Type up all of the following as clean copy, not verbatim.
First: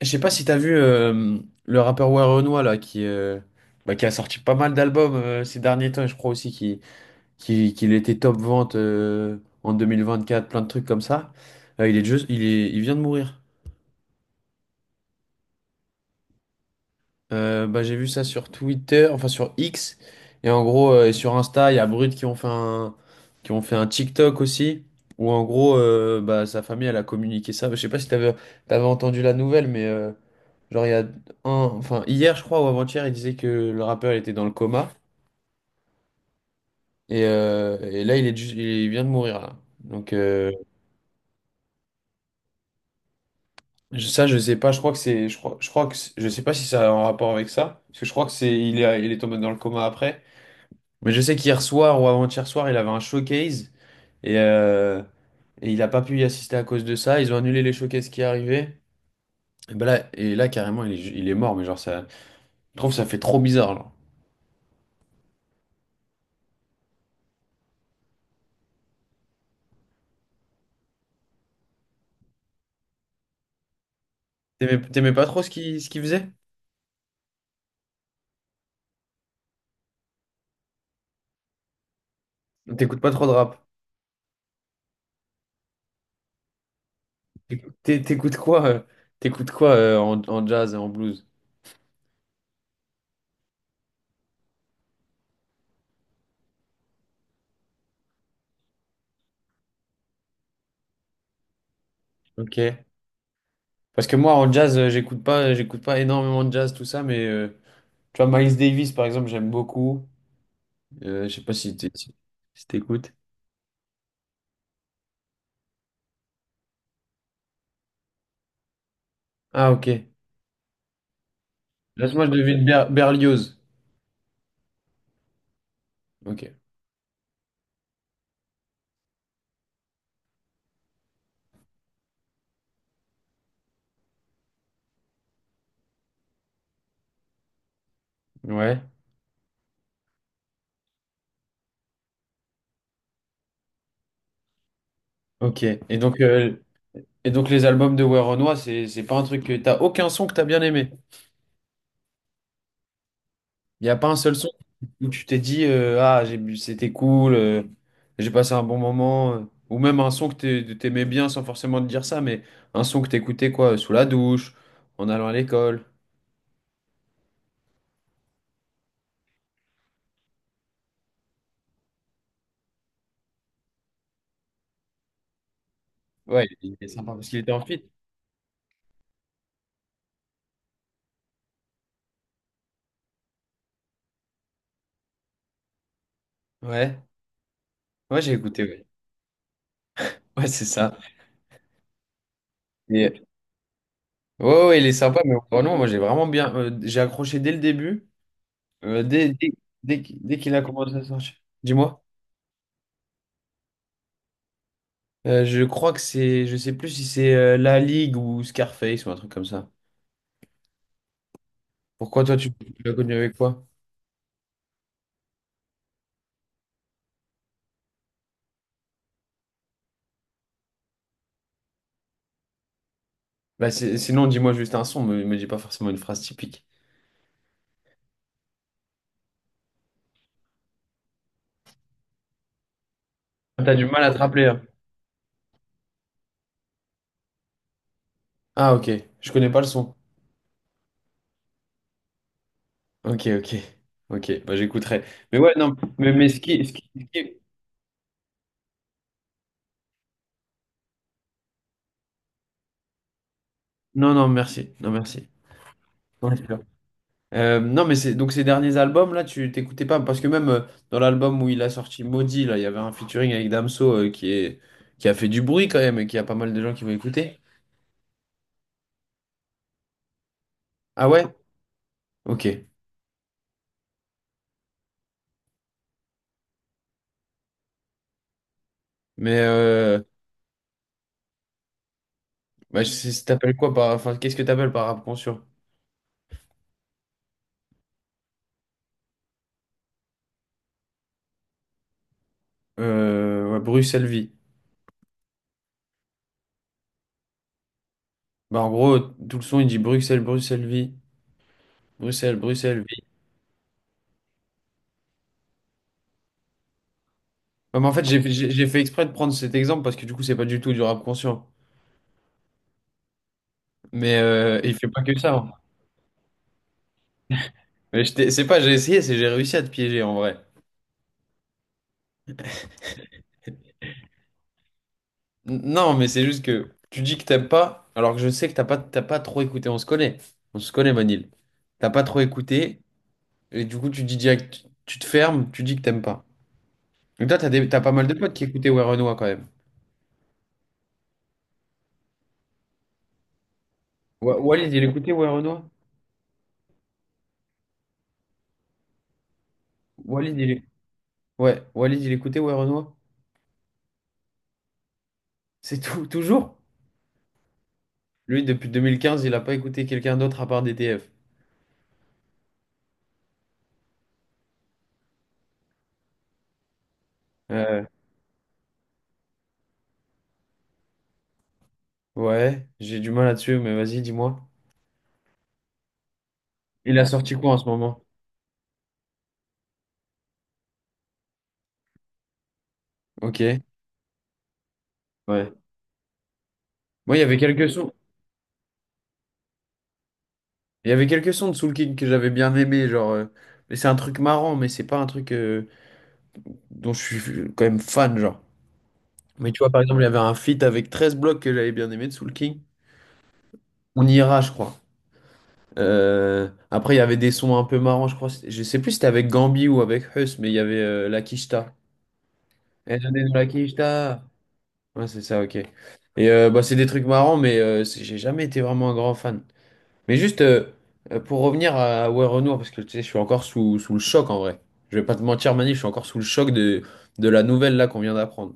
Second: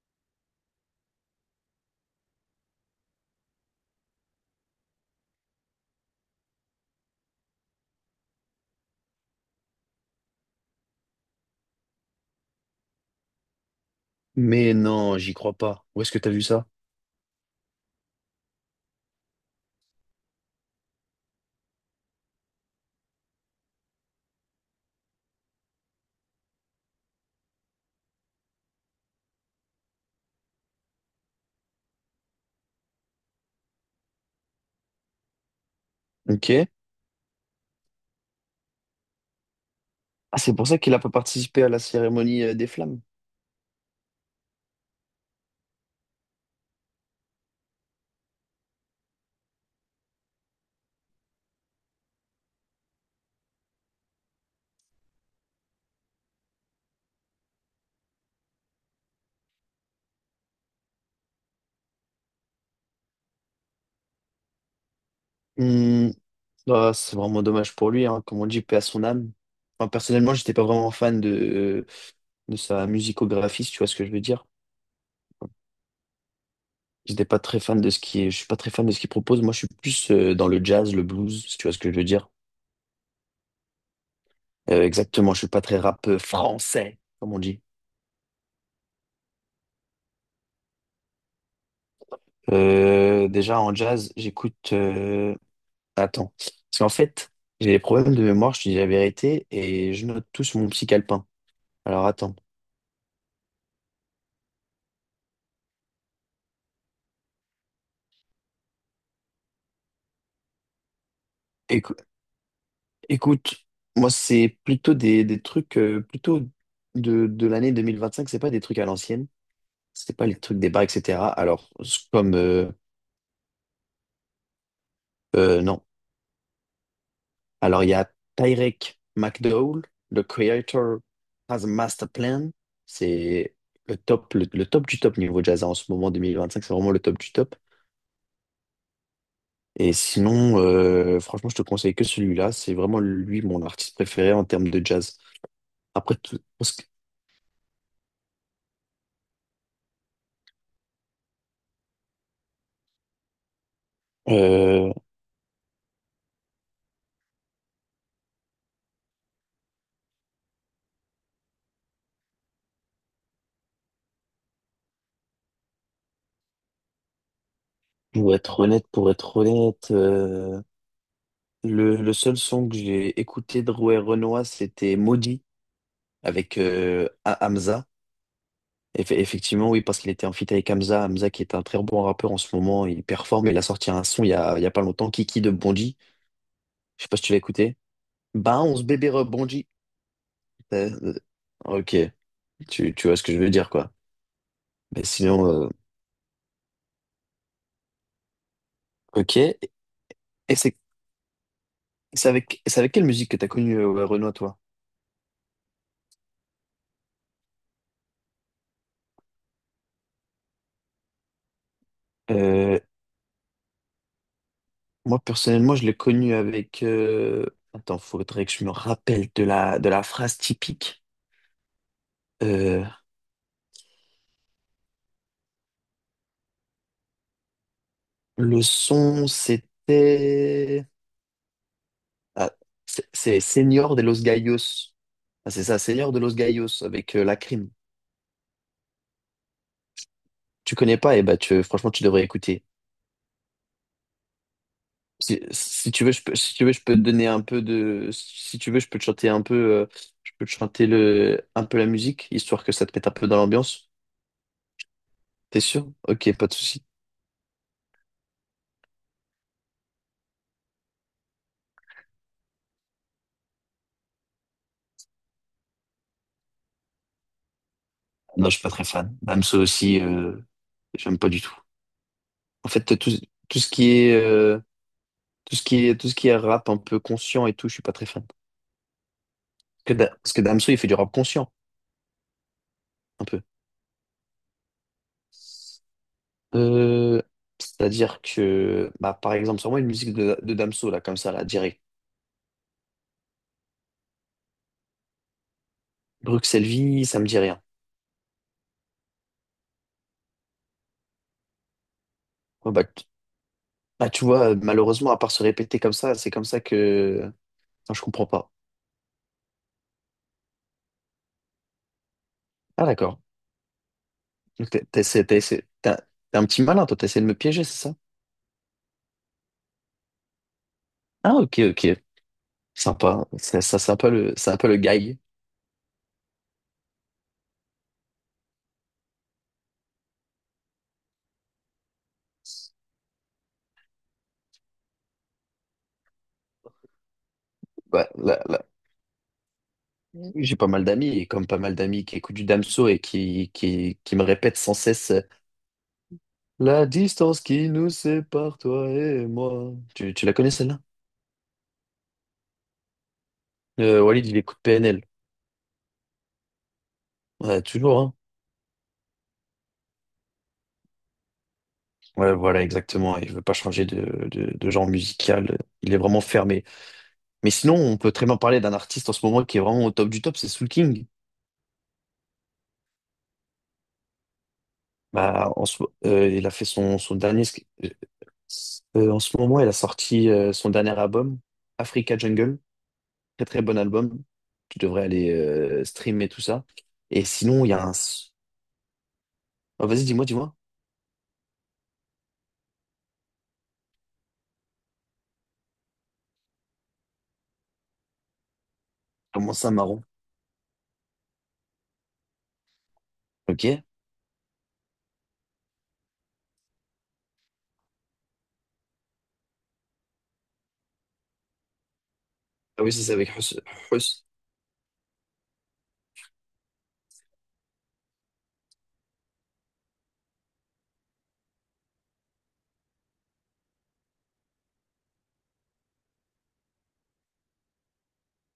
Je sais pas si t'as vu le rappeur Ouais Renoir là qui, bah, qui a sorti pas mal d'albums ces derniers temps. Et je crois aussi qu'il était top vente en quatre plein de trucs comme ça. Il est juste, il est, il vient de mourir. Mais non, j'y crois pas. Où est-ce que t'as vu ça? Bah, j'ai vu ça sur Twitter, enfin sur X, et en gros, et sur Insta, il y a Brut qui ont fait un TikTok aussi, où en gros, bah, sa famille elle a communiqué ça. Je sais pas si t'avais entendu la nouvelle, mais genre, il y a un, enfin, hier, je crois, ou avant-hier, il disait que le rappeur il était dans le coma. Ok. Et là, il vient de mourir, là. Donc, Ah, c'est pour ça qu'il a pas participé à la cérémonie des flammes. Ça, je sais pas. Je crois que c'est, je crois que, c'est- je sais pas si ça a un rapport avec ça. Parce que je crois que il est tombé dans le coma après. Mais je sais qu'hier soir ou avant-hier soir, il avait un showcase. Et, euh, et il a pas pu y assister à cause de ça. Ils ont annulé les showcases qui arrivaient. Et ben là, carrément, il est mort. Mais genre, ça, je trouve que ça fait trop bizarre, genre. Hmm. Ah, c'est vraiment dommage pour lui, hein. Comme on dit, paix à son âme. Enfin, personnellement, j'étais pas vraiment fan de sa musicographie, si tu vois ce que je veux dire. T'aimais pas trop ce qu'il faisait? J'étais pas très fan de ce qui, est. Je suis pas très fan de ce qu'il propose. Moi, je suis plus dans le jazz, le blues, si tu vois ce que je veux dire. T'écoutes pas trop de rap? Exactement, je suis pas très rap français, comme on dit. T'écoutes quoi, en jazz, en blues? Déjà en jazz, j'écoute. Attends. Parce qu'en fait, j'ai des problèmes de mémoire, je te dis la vérité, et je note tout sur mon petit calepin. Alors attends. Ok. Parce que moi, en jazz, j'écoute pas énormément de jazz, tout ça, mais tu vois, Miles Davis, par exemple, j'aime beaucoup. Je sais pas si Écou- si t'écoutes. écoute, moi, c'est plutôt des trucs plutôt de l'année 2025. C'est pas des trucs à l'ancienne, Ah, ok. c'est pas les trucs des bars, etc. Alors, c'est Laisse moi, je comme. devine Berlioz. Non. Ok. Alors, il y a Tyrek McDowell, le creator has a master plan. C'est le top, le top du top niveau jazz en ce moment, 2025. C'est vraiment le top du top. Ouais. Et sinon, franchement, je te conseille que celui-là. C'est vraiment lui mon artiste préféré en termes de jazz. Ok. Et Après, donc, tout, parce que, les albums de Werenoi, c'est pas un truc, que t'as aucun son que t'as bien aimé. Il n'y a pas un seul son euh, où tu t'es dit, ah, c'était cool, j'ai passé un bon moment. Ou même un son que t'aimais bien sans forcément te dire ça, mais un son que t'écoutais quoi, sous la douche, en allant à l'école. pour être honnête, pour être honnête, le seul son que j'ai écouté de Rouet Renoir, c'était Maudit Ouais, avec il est sympa parce qu'il était en fit. Hamza. Effectivement, oui, parce qu'il était en feat avec Hamza. Hamza qui est un très bon rappeur en ce moment, il performe. Il a sorti un son il y a pas longtemps, Kiki de Bonji. Ouais, Je sais pas si tu l'as écouté. ouais, j'ai écouté, Bah, 11 ouais. bébé rebondit. Ouais, c'est Euh, ça. euh, ok, tu vois Et, ce que je veux dire, quoi. ouais, ouais, il est Mais sympa, mais sinon, vraiment, moi j'ai vraiment bien. J'ai accroché dès le début, euh, dès, ok. dès, Et dès qu'il a c'est commencé à sortir. Dis-moi. C'est avec quelle musique que t'as connu Renoir, toi? Je crois que c'est. Je sais plus si c'est La Ligue ou Scarface ou un truc comme ça. Pourquoi toi, tu Euh, tu l'as connu avec quoi? Moi, personnellement, je l'ai connu avec... Attends, faudrait que je me rappelle de la phrase typique. Euh, Bah, sinon, dis-moi juste un son, me dis pas forcément une phrase typique. le son, c'était... Ah, c'est Ah, t'as du Señor de mal à te los rappeler, Gallos. hein. Ah, c'est ça, Señor de los Gallos, avec la crime. Ah, ok. Je connais pas le son. Tu connais pas, et ben tu, franchement, tu devrais écouter. Ok, ok. Ok, bah j'écouterai. Mais Si, ouais, non, si tu mais, veux, je mais peux, si tu veux, je peux te ce donner qui. un peu de. Si tu veux, je peux te chanter un peu. Je peux te chanter un peu la musique, histoire que ça te mette un peu dans l'ambiance. Non, non, merci. Non, merci. T'es sûr? Non, Ok, c'est pas de sûr. souci. Non, mais c'est, donc ces derniers albums, là, tu t'écoutais pas. Parce que même dans l'album où il a sorti Maudit, là, il y avait un featuring avec Damso, qui a fait du bruit quand même, et qui a pas mal de gens qui vont écouter. Non, je suis pas très fan. Damso aussi, Ah j'aime ouais? pas du tout. Ok. En fait, tout ce qui est, tout ce qui est rap un peu conscient et tout, je suis pas très fan. Mais, Parce que Damso, il fait du rap conscient, bah, un peu. t'appelles quoi par. Enfin, qu'est-ce que t'appelles par rap conscient? Euh, C'est-à-dire que, bah, par exemple, sur moi, une musique de Damso, là, comme ça, là, direct. Ouais, Bruxelles vie. Bruxelles Vie, ça me dit rien. Bah, en gros, tout le son, il dit Bruxelles, Bruxelles vie. Bruxelles, Ouais, bah, Bruxelles vie. Bah, tu vois, malheureusement, à part se répéter comme ça, c'est comme ça que. Ouais, mais en Enfin, je fait, j'ai comprends j'ai- pas. j'ai fait exprès de prendre cet exemple, parce que du coup, c'est pas du tout du rap conscient. Ah, d'accord. Mais Donc, il fait pas que ça, hein. t'es un t'es un petit malin, toi, t'essaies de me piéger, c'est ça? Mais c'est pas, j'ai essayé, c'est j'ai réussi à te piéger en vrai. Ah, ok, ok. Sympa. Ça, c'est un peu c'est un peu le guy. Non, mais c'est juste que tu dis que t'aimes pas, alors que je sais que t'as pas trop écouté. On se connaît. On se connaît, Manil. T'as pas trop écouté, et du coup, tu dis direct, tu te fermes, tu dis que t'aimes pas. Mais toi, t'as pas mal Bah, de potes là, qui là. écoutaient Ouais Renoir quand même. J'ai pas mal d'amis, et comme pas mal d'amis qui écoutent du Damso et qui me répètent Walid, sans il écoutait cesse Ouais Renoir? la distance qui nous sépare, toi et moi. Tu la Walid, il connais, est. celle-là? Ouais, Walid, il écoutait Ouais Renoir. Walid, il écoute PNL. C'est tout, toujours? Ouais, toujours, hein. Lui, depuis 2015, il a pas écouté quelqu'un d'autre à part DTF. Ouais, voilà, exactement. Il veut pas changer de genre musical. Il est vraiment fermé. Mais sinon, Euh, on peut très bien parler d'un artiste en ce moment qui est vraiment au top du top, c'est Soul King. ouais, j'ai du mal là-dessus, mais vas-y, dis-moi. Il a fait Il a son sorti dernier. quoi en ce euh, moment? En ce moment, il a sorti son dernier album, Africa Jungle. Ok, Très très bon album. Tu devrais aller ouais. Streamer tout ça. Moi, il y Et avait sinon, il quelques y a sons. un. Ah, vas-y, dis-moi, dis-moi. Il y avait quelques sons de Soul King que j'avais bien aimé, genre. Mais c'est un truc marrant, mais c'est pas un truc dont je suis quand même fan, genre. Mais Comment tu vois, ça, par exemple, marron? il y avait un feat avec 13 blocs que j'avais bien aimé de Soul King. Ok. On ira, je crois. Après, il y avait des sons un peu marrants, je crois. Je sais plus si c'était avec Gambi ou avec Huss, mais il y avait la Kishta. Ah oui, Eh, ça, c'est ça, donnez avec la Hus. Kishta! Hus. Ouais, c'est ça, ok. Et bah, c'est des trucs marrants, mais j'ai jamais été vraiment un grand fan. Mais juste, pour revenir à Ouais Renoir, parce que tu sais, je suis encore sous le choc en vrai. Je vais pas te mentir, Manif, je suis encore sous le choc de la nouvelle là qu'on vient d'apprendre.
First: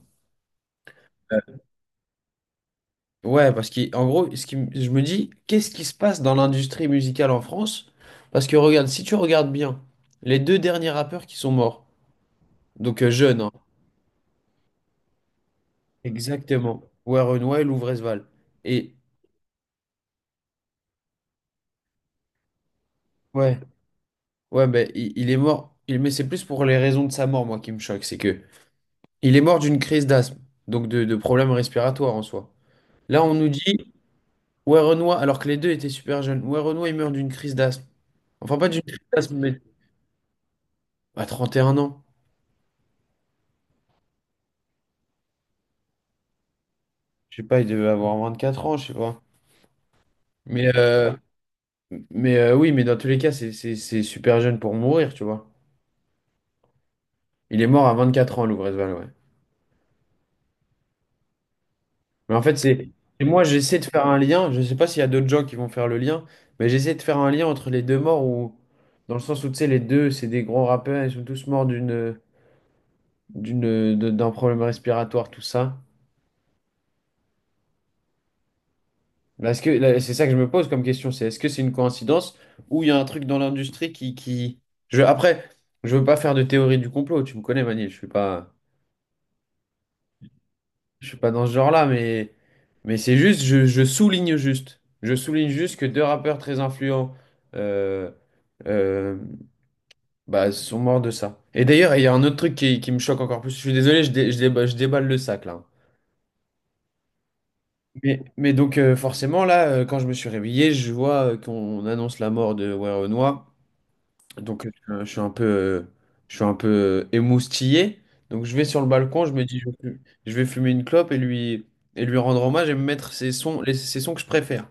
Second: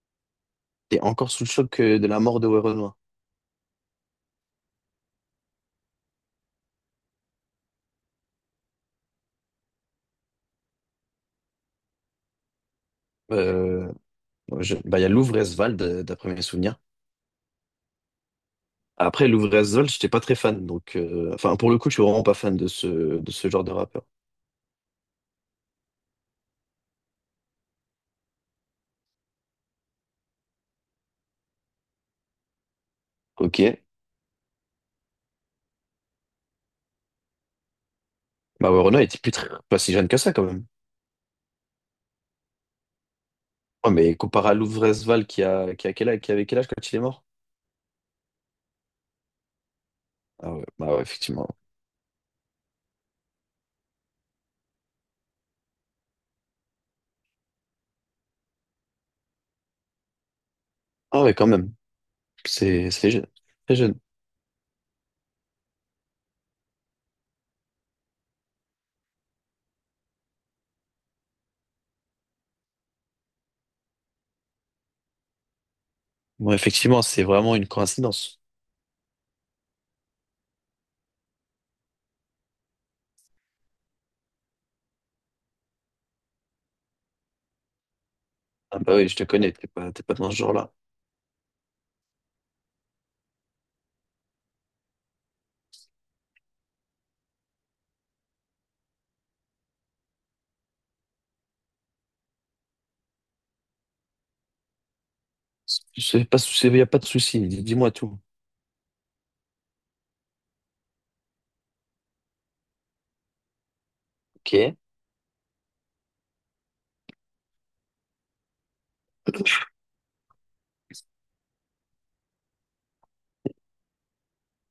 T'es encore sous le choc de la mort de Werenoi. Ouais, parce qu'en gros, je me dis, qu'est-ce qui se passe dans l'industrie musicale en France? Parce que regarde, si tu regardes bien, les deux derniers rappeurs qui sont morts, donc jeunes, hein, Euh, Bah, il y a Louvre-Esvald, d'après mes souvenirs. exactement, Warren Weil ou Vresval. Et Après, Louvre-Esvald, j'étais pas très fan. Donc, enfin, pour le coup, je suis vraiment pas fan de ce ouais, genre de rappeur. ouais, ben il est mort, mais c'est plus pour les raisons de sa mort, moi, qui me choque. C'est que il est mort d'une crise d'asthme, donc de problèmes respiratoires en soi. Là, on nous Ok. dit, Warren Weil, alors que les deux étaient super jeunes, Warren Weil, il meurt d'une crise d'asthme. Enfin, pas Bah, ouais, d'une crise Renaud était d'asthme, mais pas si jeune que ça, quand même. à 31 ans. Ouais, mais comparé à Louvre-Esvald, qui a quel âge, qui avait quel âge quand il est mort? Je sais pas, il devait avoir 24 ans, je sais pas. Ah ouais, Mais, bah ouais, euh, effectivement. mais oui, mais dans tous les cas, c'est super jeune pour mourir, tu vois. Il est mort à 24 ans, Lubrizol, ouais. Ah ouais, quand même. Mais en fait, c'est. C'est Et jeune. moi, Très j'essaie de jeune. faire un lien. Je sais pas s'il y a d'autres gens qui vont faire le lien, mais j'essaie de faire un lien entre les deux morts, ou dans le sens où, tu sais, les deux, c'est des gros rappeurs, ils sont tous morts d'un problème respiratoire, tout ça. Bon, effectivement, c'est vraiment une coïncidence. Mais est-ce que là, c'est ça que je me pose comme question, c'est est-ce que c'est une coïncidence ou il y a un truc dans l'industrie qui. Après, je veux pas faire de théorie du complot, tu me connais, Manil, je suis pas, Ah bah oui, je te connais, t'es pas dans ce genre-là. Dans ce genre-là, mais, c'est juste, je souligne juste que deux rappeurs très influents, euh, euh, bah, sont morts de ça. Et d'ailleurs, il y a un autre truc qui me choque encore plus. Je suis désolé, je déballe le sac là. C'est pas, il y a pas de souci. Dis-moi tout. Mais, donc forcément là, quand je me suis réveillé, je vois qu'on annonce la mort de Werenoi. Donc, Ok. Je suis un peu, je suis un peu émoustillé. Donc, je vais sur le balcon, je me dis, je vais fumer une clope, et lui rendre hommage, et me mettre ses sons, ses sons que je préfère.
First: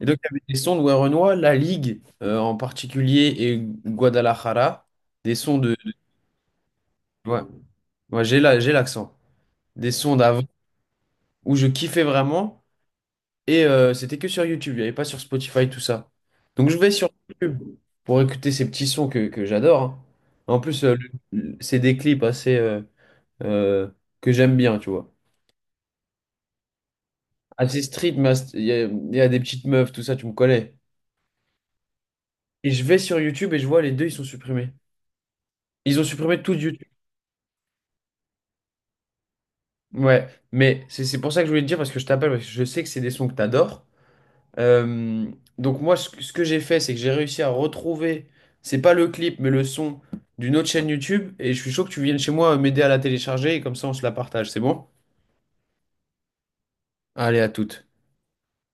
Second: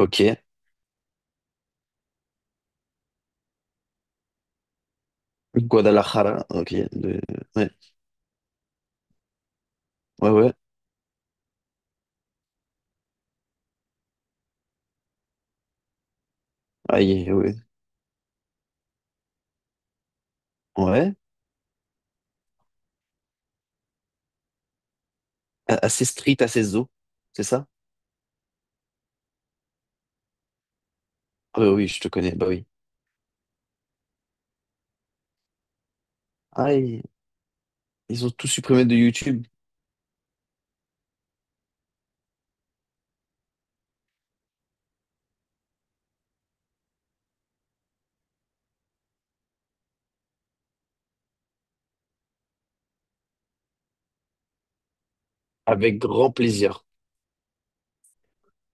Et donc, il y avait des sons de Werenoi, La Ligue, en particulier, et Guadalajara. Des sons de. Guadalajara. Ouais, Ouais. ouais, j'ai l'accent. Des sons Ouais, d'avant ouais. où je kiffais vraiment. Et c'était que sur YouTube, il n'y avait pas sur Spotify, tout ça. Donc je vais Ah, sur ouais. YouTube pour écouter ces petits sons que j'adore, hein. En plus, Ouais. C'est des clips assez, euh, que j'aime bien, tu vois. Assez street, assez zo. C'est ça? Assez street, mais il y a des petites meufs, tout ça, tu me connais. Ah, bah oui, je te connais. Bah oui. Et je vais sur YouTube et je vois les deux, ils sont supprimés. Ils ont supprimé tout de Ah, YouTube. ils, Ils ont tout supprimé de YouTube. Ouais, mais c'est pour ça que je voulais te dire, parce que je t'appelle, parce que je sais que c'est des sons que t'adores. Euh, donc moi, ce que j'ai fait, c'est que j'ai réussi à retrouver, c'est pas le clip, mais le son d'une autre chaîne YouTube, et je suis chaud que tu viennes chez moi, m'aider à la télécharger, et comme ça on se la partage, c'est bon? Avec grand plaisir. Allez, à toutes.